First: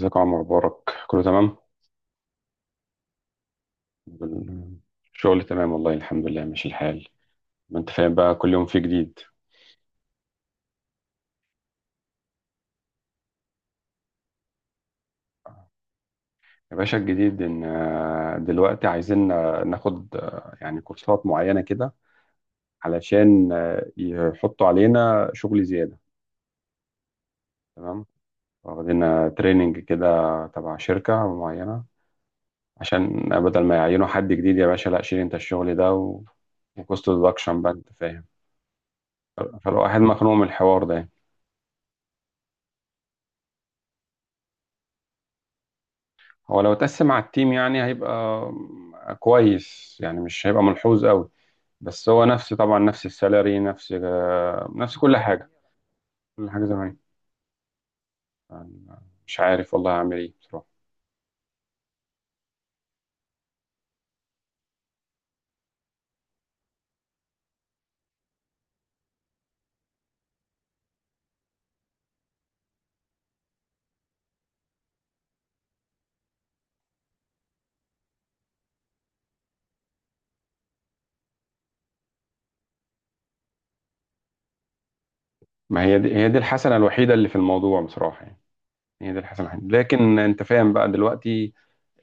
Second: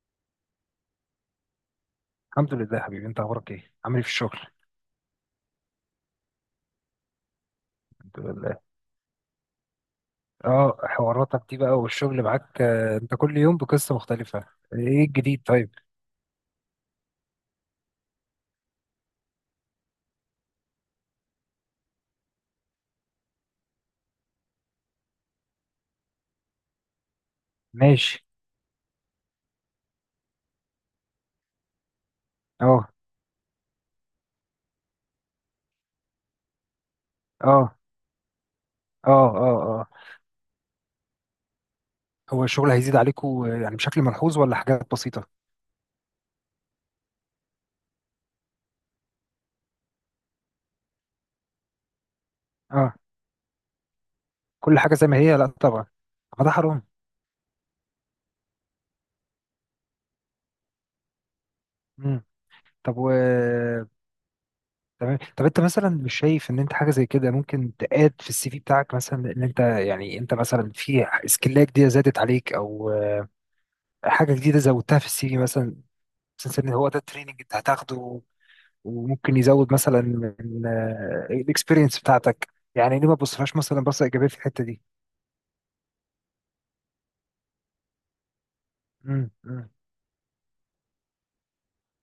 ازيك يا عمر مبارك؟ كله تمام. الحمد لله يا حبيبي، انت اخبارك ايه؟ عامل ايه في الشغل؟ مم. الشغل تمام والله، الحمد لله ماشي الحال. ما انت فاهم الحمد بقى، كل يوم لله. في جديد. اه، حواراتك دي بقى والشغل معاك انت كل يوم بقصة مختلفة. ايه الجديد طيب؟ يا باشا، الجديد ان دلوقتي عايزين ناخد يعني كورسات معينة كده، علشان يحطوا علينا شغل زيادة. تمام، ماشي. واخدين تريننج كده تبع شركة معينة، اه عشان بدل ما يعينوا حد جديد، يا باشا لا شيل انت الشغل ده و... وكوست برودكشن بقى، اه انت فاهم. اه. فالواحد مخنوق من الحوار ده. هو الشغل هيزيد عليكم يعني بشكل ملحوظ ولا حاجات بسيطة؟ هو لو اتقسم على التيم يعني هيبقى كويس، يعني مش هيبقى ملحوظ قوي. بس هو نفس، طبعا اه، نفس السالري، نفس كل حاجة نفس زي كل ما هي، لا حاجة، طبعا. ما كل ده حاجة حرام. زمان. يعني مش عارف والله هعمل ايه بصراحة. مم. طب تمام. طب انت مثلا مش شايف ان انت حاجه زي كده ممكن تقاد في السي في بتاعك؟ مثلا ان انت، يعني انت مثلا في سكيلات جديده زادت عليك او حاجه جديده زودتها في السي في مثلا. حاسس ان هو ده التريننج انت هتاخده وممكن يزود مثلا من الاكسبيرينس بتاعتك؟ يعني ليه ما تبصفهاش مثلا بصه ايجابيه في الحته دي؟ ما هي دي الحسنة الوحيدة اللي في الموضوع بصراحة يعني، هي دي مم، الحسنة الوحيدة، مم، لكن انت فاهم بقى دلوقتي.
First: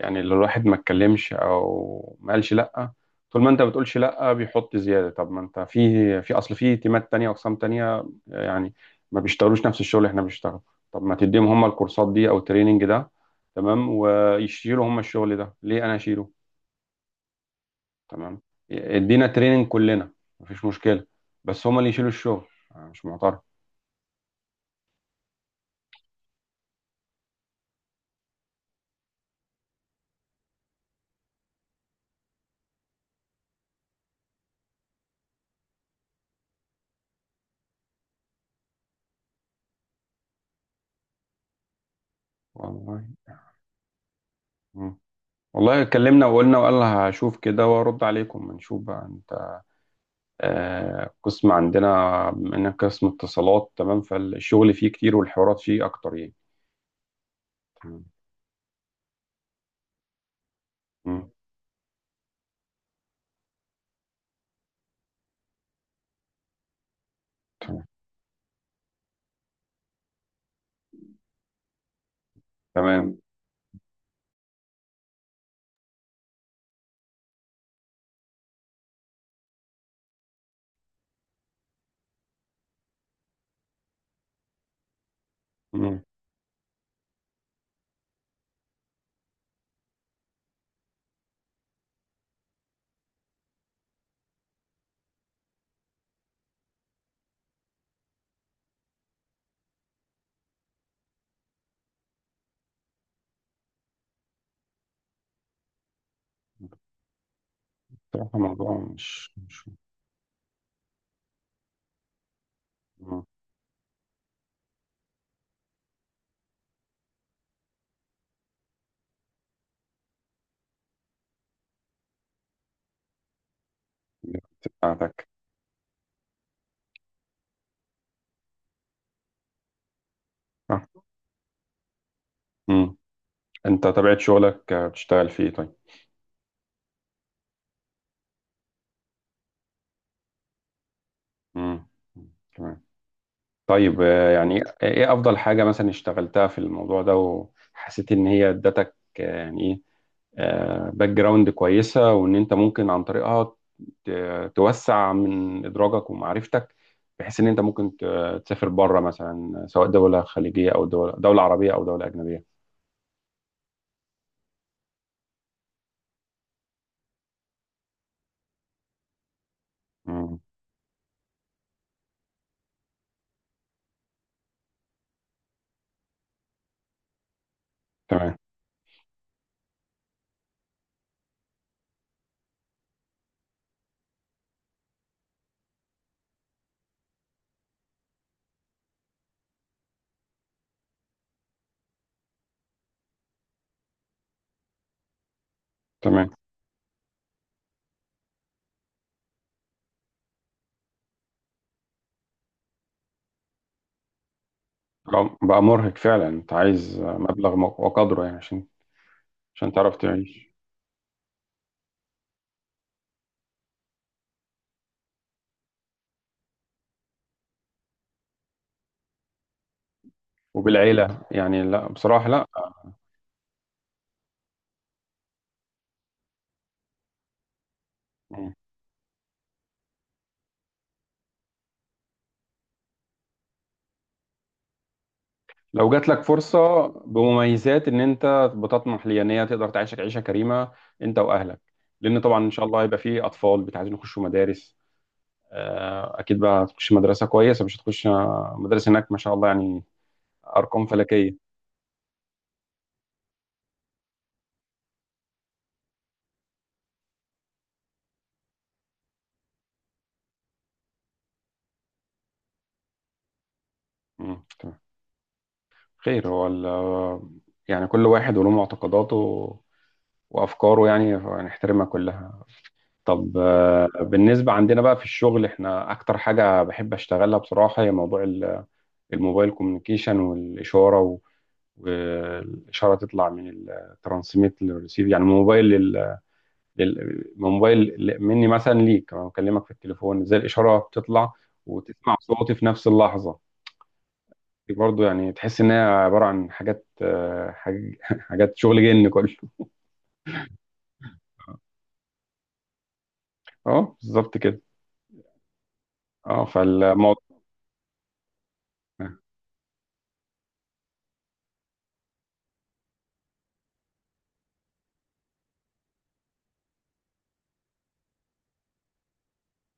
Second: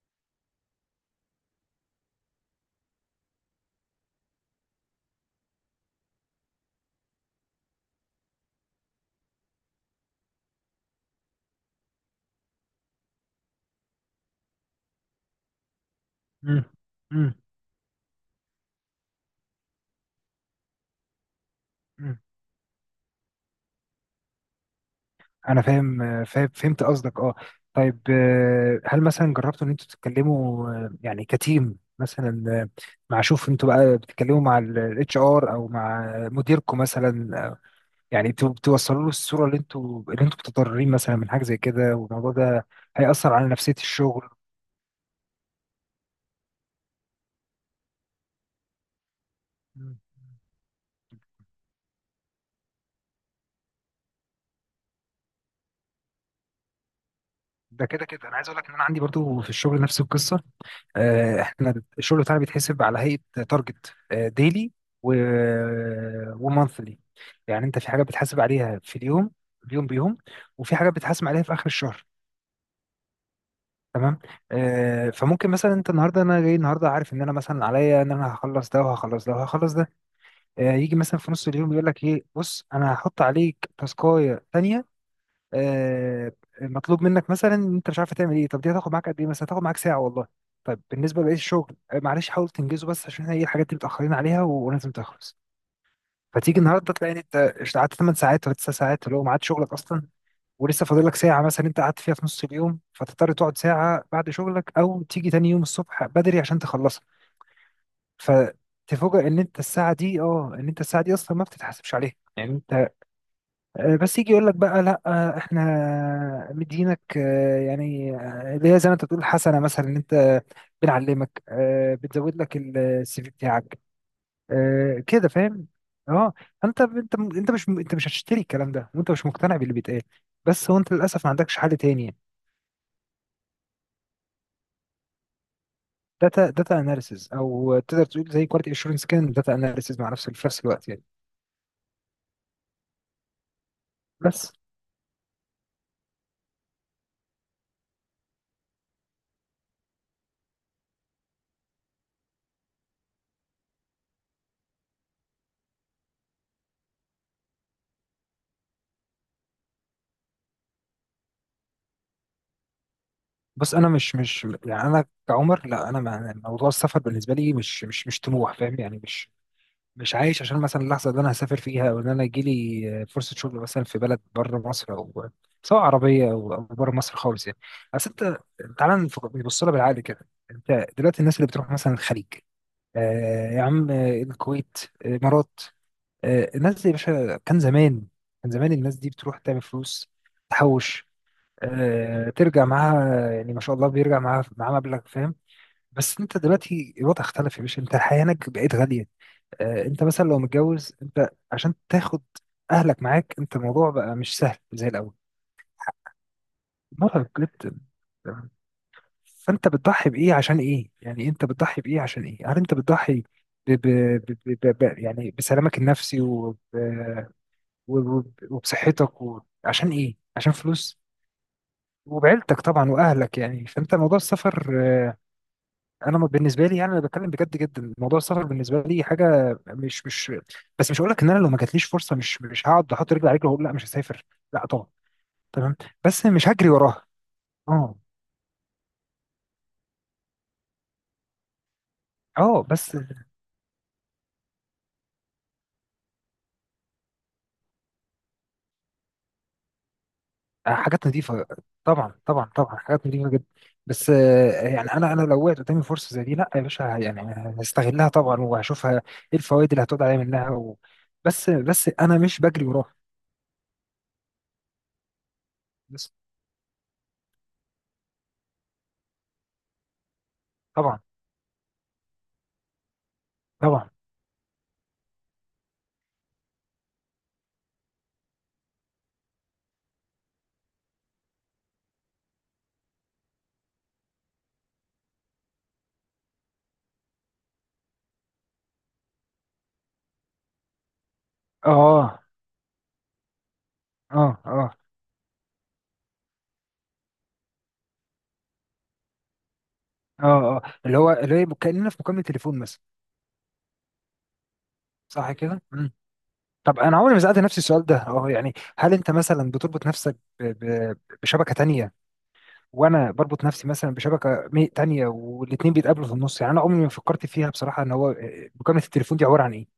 يعني اللي الواحد ما اتكلمش او ما قالش لا، طول ما انت بتقولش لا بيحط زياده. طب ما انت في اصل في تيمات تانية، اقسام تانية يعني ما بيشتغلوش نفس الشغل اللي احنا بنشتغله. طب ما تديهم هم الكورسات دي او التريننج ده، تمام، ويشيلوا هم الشغل ده، ليه انا اشيله؟ مم، مم، تمام، ادينا تريننج كلنا، مفيش مشكله، بس هم اللي يشيلوا مم. الشغل. أنا مش معترض. انا فاهم، فاهم، فهمت قصدك. اه، طيب هل مثلا جربتوا ان انتوا تتكلموا يعني كتيم مثلا مع، شوف، انتوا بقى بتتكلموا مع الاتش ار او مع مديركم مثلا يعني توصلوا له الصوره اللي انتوا اللي انتوا متضررين مثلا من حاجه زي كده، والموضوع ده والله هيأثر يعني. على نفسية الشغل. مم. والله اتكلمنا وقلنا، وقال هشوف كده وارد عليكم، نشوف بقى انت. مم. قسم عندنا بما انك قسم اتصالات، تمام، فالشغل فيه كتير والحوارات فيه اكتر يعني. ده تمام، كده كده انا عايز اقول لك ان انا عندي برضو في الشغل نفس القصه. مم، احنا الشغل بتاعنا بيتحسب على هيئه تارجت ديلي و ومانثلي. يعني انت تمام. في حاجه بتحاسب عليها في اليوم، اليوم بيوم، وفي حاجه بتحاسب عليها في اخر الشهر. تمام. تمام. فممكن مثلا انت النهارده، انا جاي النهارده عارف ان انا مثلا عليا ان انا هخلص ده وهخلص ده وهخلص ده. يجي مثلا في نص اليوم يقول لك ايه، بص انا هحط عليك تاسكايه تانيه مم، آه، مطلوب منك، مثلا إن انت مش عارف تعمل ايه. طب دي هتاخد معاك قد ايه؟ مثلا هتاخد معاك ساعه والله. طيب بالنسبه لبقيه الشغل معلش حاول تنجزه بس عشان احنا ايه الحاجات دي متاخرين عليها ولازم تخلص. فتيجي النهارده تلاقي إن انت قعدت 8 ساعات ولا 9 ساعات اللي هو ميعاد شغلك اصلا، ولسه فاضل لك ساعه مثلا انت قعدت فيها في نص اليوم، فتضطر تقعد ساعه بعد شغلك او تيجي تاني يوم الصبح بدري عشان تخلصها. بصراحة موضوع فتفوجئ مش ان انت مش الساعه دي، اه ان انت الساعه دي اصلا ما بتتحاسبش عليها يعني. مم، بس يجي يقول لك بقى لا احنا مدينك يعني اللي هي زي ما انت بتقول حسنه مثلا ان انت بنعلمك بتزود لك السي في بتاعك بتاعتك. كده، فاهم؟ اه. انت مش هتشتري الكلام ده وانت مش مقتنع باللي بيتقال، بس هو آه، انت للاسف ما عندكش حل تاني. مم. انت طبيعة شغلك، بتشتغل فيه طيب؟ داتا، داتا اناليسز، او تقدر تقول زي كواليتي اشورنس كده، داتا اناليسز مع نفس في نفس الوقت يعني. مم، مم، تمام. طيب بس يعني ايه افضل حاجة مثلا اشتغلتها في الموضوع ده، وحسيت ان هي ادتك يعني ايه، باك جراوند كويسه، وان انت ممكن عن طريقها توسع من ادراجك ومعرفتك، بحيث ان انت ممكن تسافر بره مثلا، سواء دوله خليجيه او دوله عربيه او دوله اجنبيه. بس انا مش يعني انا كعمر، لا، انا موضوع السفر بالنسبه لي مش طموح، فاهم يعني؟ مش مم. عايش عشان مثلا اللحظه اللي انا هسافر فيها او ان انا يجيلي فرصه شغل مثلا في بلد بره مصر، او سواء عربيه او أو بره مصر خالص يعني. بس تمام. انت تعالى نبص لها بالعقل كده. انت دلوقتي الناس اللي بتروح مثلا الخليج، آه يا عم، الكويت، الامارات، آه، الناس دي يا باشا كان زمان، كان زمان الناس دي بتروح تعمل فلوس، تحوش، آه ترجع معاها، يعني ما شاء الله بيرجع معاها، معاها مبلغ، فاهم. بس تمام، انت دلوقتي الوضع اختلف يا باشا، انت الحياه هناك بقت غاليه. انت مثلا لو متجوز، انت عشان تاخد اهلك معاك، انت الموضوع بقى مش سهل زي الاول. بقى مرهق فعلا، انت عايز مرهق مبلغ جدا. وقدره يعني، تمام؟ عشان فانت عشان تعرف بتضحي بايه تعيش، عشان ايه؟ يعني انت بتضحي بايه عشان ايه؟ هل انت بتضحي ب... ب... ب... ب... ب... ب- يعني بسلامك النفسي وب... وب... وبصحتك و... عشان ايه؟ عشان فلوس وبالعيله يعني. لا بصراحه، لا. وبعيلتك طبعا واهلك يعني. فانت موضوع السفر، انا بالنسبه لي يعني انا بتكلم بجد جدا، موضوع السفر بالنسبه لي حاجه مش بس. مش هقول لك ان انا لو ما جاتليش فرصه مش هقعد احط رجلي على رجلي واقول لا مش هسافر، لا طبعا. تمام. لو جات لك بس مش هجري فرصة وراها. بمميزات اه. إن أنت بتطمح ليها إن هي تقدر تعيشك عيشة كريمة أنت وأهلك، لأن طبعًا إن اه، شاء الله بس هيبقى فيه أطفال عايزين يخشوا مدارس، أكيد بقى هتخش مدرسة كويسة، مش هتخش مدارس هناك ما شاء الله يعني، أرقام حاجات نظيفه. فلكية. طبعا طبعا طبعا حاجات نظيفه جدا. بس يعني انا، انا لو وقعت قدامي فرصه زي دي، لا يا باشا يعني هستغلها طبعا وهشوفها ايه الفوائد اللي هتقعد عليا منها و... بس انا مش بجري وراها. مم، تمام. بس. خير. هو يعني كل واحد وله معتقداته وأفكاره، طبعا. يعني نحترمها كلها. طب طبعا. بالنسبة عندنا بقى في الشغل، إحنا أكتر حاجة بحب أشتغلها بصراحة هي موضوع الموبايل كوميونيكيشن والاشاره و... والاشاره تطلع من الترانسميت للريسيف، يعني من موبايل من موبايل مني مثلا ليك، انا بكلمك في التليفون، ازاي الاشاره بتطلع وتسمع اه صوتي في نفس اللحظه. اه اه دي برضه يعني تحس ان هي عباره عن حاجات، حاجات شغل جن كله. اه اه، اللي هو اللي هي كأننا في مكالمة تليفون مثلا. اه، بالظبط كده. صح كده؟ مم. اه، طب انا عمري ما فالموضوع سألت نفسي السؤال ده، اه يعني هل انت مثلا بتربط نفسك ب... ب... بشبكة تانية، وانا بربط نفسي مثلا بشبكة تانية، والاتنين بيتقابلوا في النص؟ يعني انا عمري ما فكرت فيها بصراحة ان هو مكالمة التليفون دي عبارة عن ايه؟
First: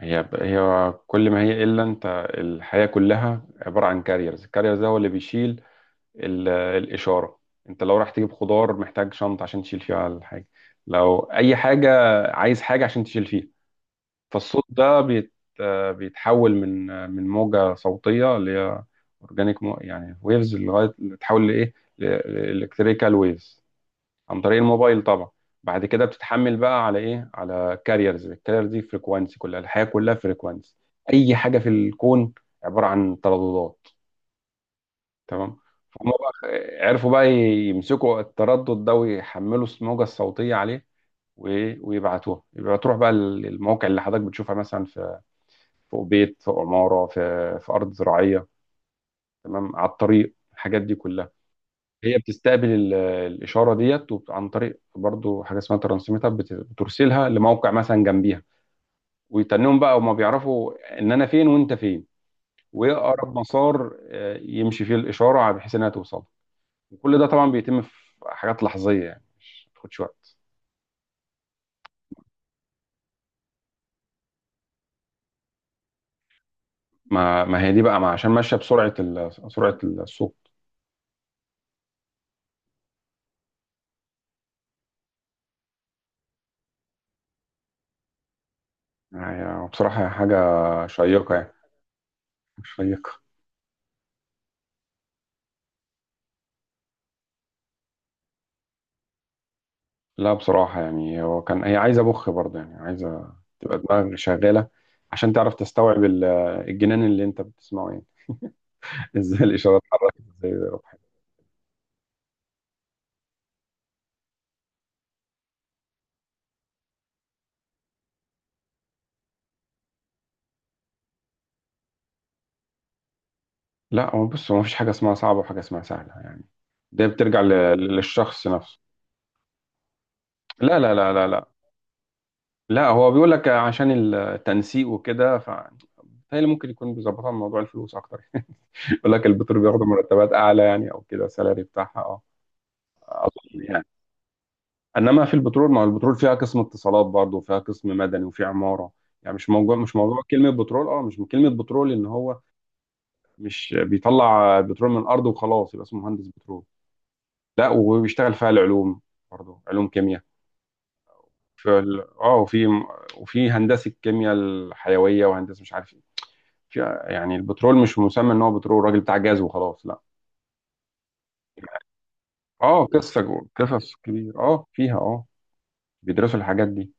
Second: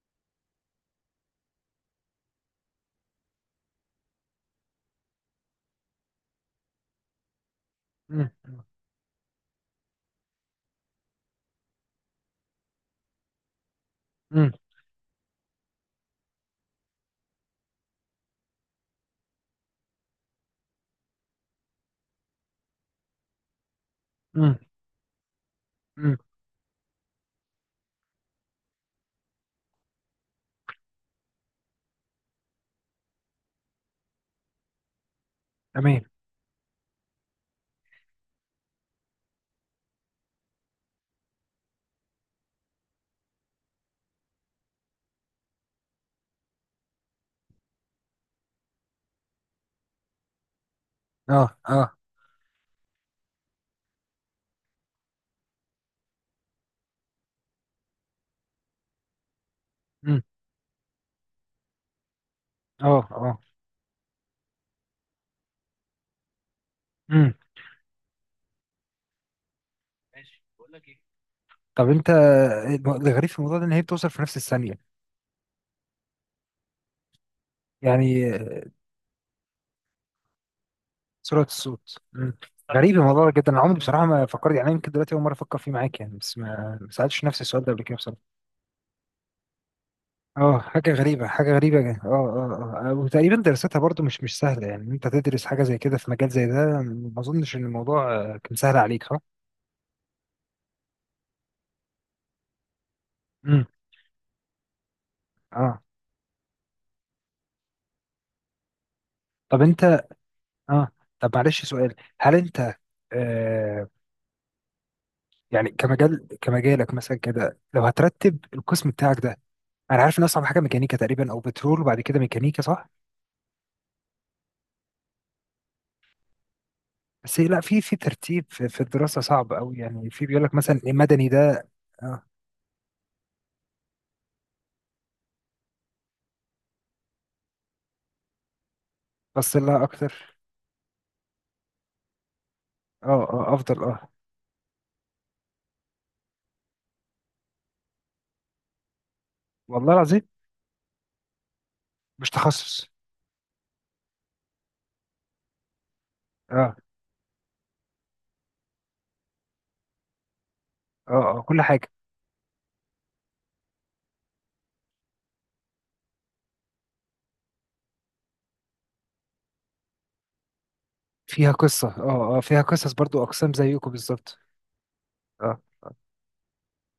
هي كل ما هي الا انت. الحياه كلها عباره عن كاريرز، الكاريرز ده هو اللي بيشيل الإشارة. أنت لو رايح مم. تجيب خضار محتاج شنطة عشان تشيل فيها الحاجة، لو أي حاجة، عايز حاجة عشان تشيل فيها. مم. فالصوت ده بيت... بيتحول من من موجة صوتية اللي هي أورجانيك، يعني ويفز، لغاية تحول لإيه، الكتريكال ويفز، عن طريق مم. الموبايل طبعا. بعد كده مم. بتتحمل بقى على إيه، على كاريرز. الكاريرز دي فريكوانسي، كلها الحياة كلها فريكوانسي. أي حاجة في الكون عبارة عن ترددات، تمام. تمام. فهم بقى، عرفوا بقى يمسكوا التردد ده ويحملوا الموجة الصوتية عليه، ويبعتوها يبقى تروح بقى المواقع اللي حضرتك بتشوفها مثلا، في فوق بيت، فوق عمارة، في أرض زراعية، تمام، على الطريق، الحاجات دي كلها اه، اه. هي بتستقبل الإشارة ديت، عن طريق برضو حاجة اسمها ترانسميتر، بترسلها لموقع مثلا جنبيها، ويتنهم بقى، وما مم. بيعرفوا إن أنا فين وأنت فين، وإيه اه، أقرب اه. مسار يمشي فيه الإشارة بحيث إنها توصل. وكل ده مم. طبعا بيتم في حاجات لحظيه، يعني مش ما بتاخدش وقت. ماشي. بقول لك ايه، طب انت الغريب في الموضوع ده ان هي بتوصل في نفس الثانية ما هي دي بقى، ما عشان يعني، ماشيه بسرعه سرعه السوق. سرعة الصوت. مم. غريب الموضوع ده جدا، انا عمري بصراحة ما فكرت، يعني يمكن دلوقتي أول مرة أفكر فيه معاك يعني، بس ما ما سألتش نفسي السؤال ده قبل كده بصراحة. يعني بصراحه هي حاجه اه، حاجة غريبة، شيقه يعني، حاجة غريبة جدا. اه مش اه اه شيقه. وتقريبا دراستها برضو مش سهلة يعني، إن انت تدرس حاجة زي كده في مجال زي ده. ما اظنش ان الموضوع كان سهل عليك، صح؟ لا بصراحه يعني، هو كان هي عايزه مخ برضه، يعني عايزه امم. تبقى دماغك شغاله عشان تعرف اه. تستوعب الجنان اللي انت بتسمعه يعني. ازاي طب الاشارات انت، اتحركت، ازاي اه، اتحركت. طب معلش سؤال، هل انت، آه، يعني كمجال كمجالك مثلا كده، لو هترتب القسم بتاعك ده، انا عارف ان اصعب حاجة ميكانيكا تقريبا او بترول وبعد كده ميكانيكا، صح؟ لا هو بص، هو مفيش حاجه اسمها صعبه وحاجه اسمها سهله يعني، ده بترجع بس لا في في ترتيب للشخص في, نفسه. في الدراسة صعب قوي يعني، في بيقول لك لا، مثلا لا، لا، لا، المدني لا. ده. اه، لا، هو بيقول لك عشان التنسيق وكده، هي اللي ممكن يكون بيظبطها من موضوع الفلوس اكتر. يقول لك بس البترول لها بياخدوا مرتبات اكتر. اعلى يعني، او كده السالري بتاعها اه اه. اه، يعني. افضل. اه. انما في البترول، ما هو البترول فيها قسم اتصالات برضه وفيها قسم مدني وفي عماره، يعني مش موضوع والله مش موضوع العظيم. كلمه بترول. اه مش من كلمه بترول ان مش هو تخصص. مش بيطلع بترول من الارض وخلاص يبقى اسمه مهندس بترول. اه. لا، وبيشتغل فيها العلوم، برضه علوم كيمياء، اه. اه، كل في حاجة ال- اه وفي، وفي هندسه كيمياء الحيويه وهندسه مش عارف ايه في- يعني البترول مش مسمى ان هو بترول راجل بتاع جاز وخلاص لا. فيها قصة. اه، اه، فيها اه، قصص برضو اقسام زيكم قصص بالظبط. كبير اه فيها اه اه، بيدرسوا الحاجات دي.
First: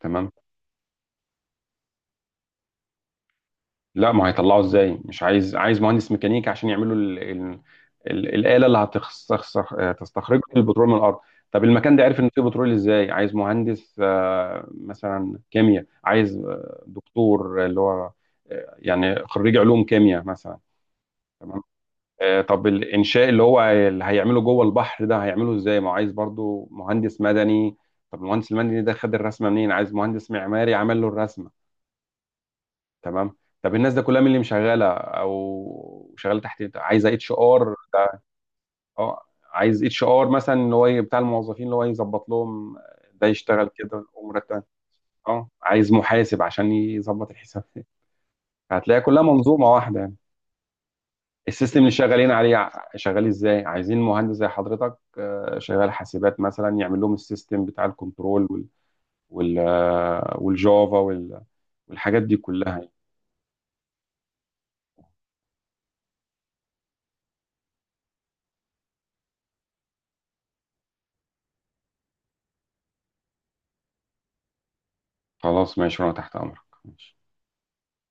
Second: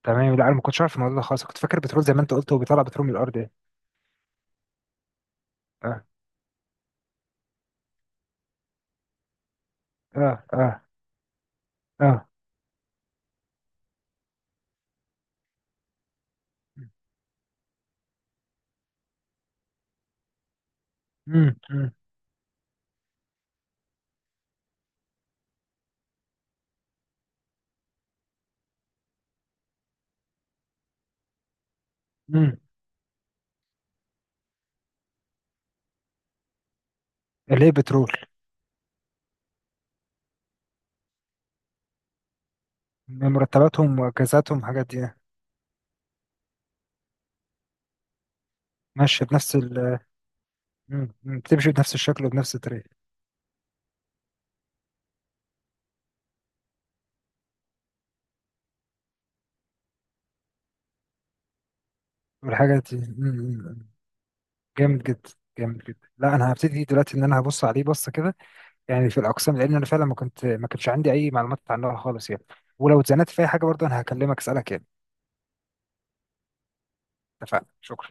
تمام. تمام. لا انا ما كنتش عارف الموضوع ده خالص، كنت فاكر بترول زي ما انت قلت هو بيطلع بترول من الارض يعني. لا ما هيطلعوا ازاي، مش عايز اه. مهندس ميكانيكا عشان يعملوا الاله اللي اه. تستخرج اه. البترول من الارض. طب المكان ده عرف اه. ان فيه بترول ازاي، عايز مهندس مثلا كيمياء، عايز دكتور اللي هو يعني خريج علوم كيمياء مثلا. امم. تمام. امم. طب الانشاء اللي هو اللي هيعمله جوه البحر ده هيعمله ازاي، ما هو عايز برضو مهندس مدني. طب المهندس المدني ده خد الرسمه منين، عايز مهندس معماري عمل له الرسمه. امم. تمام. طب الناس ده كلها مين اللي مشغله او شغاله تحت إيه؟ عايز اتش اللي هي ار بترول. اه، عايز HR مثلا، اللي هو بتاع الموظفين، اللي هو يظبط لهم، ده يشتغل مرتباتهم كده واجازاتهم ومرتب، الحاجات دي يعني. اه عايز محاسب عشان يظبط الحساب. هتلاقي كلها ماشية بنفس منظومه ال... واحده يعني. مم، مم، بتمشي السيستم اللي بنفس الشكل شغالين وبنفس عليه الطريقة. شغال ازاي، عايزين مهندس زي حضرتك، شغال حاسبات مثلا، يعمل لهم السيستم بتاع الكنترول، والجافا والحاجات دي كلها والحاجة يعني. دي م. جامد جدا. جامد جدا. لا انا هبتدي دلوقتي ان انا هبص عليه بصه كده يعني في الاقسام، لان انا فعلا ما كنت، ما كانش عندي اي معلومات عنها خالص يعني. ولو اتزنقت في اي حاجه برضه انا هكلمك اسالك يعني. خلاص ماشي، وانا تحت امرك. ماشي. اتفقنا، شكرا.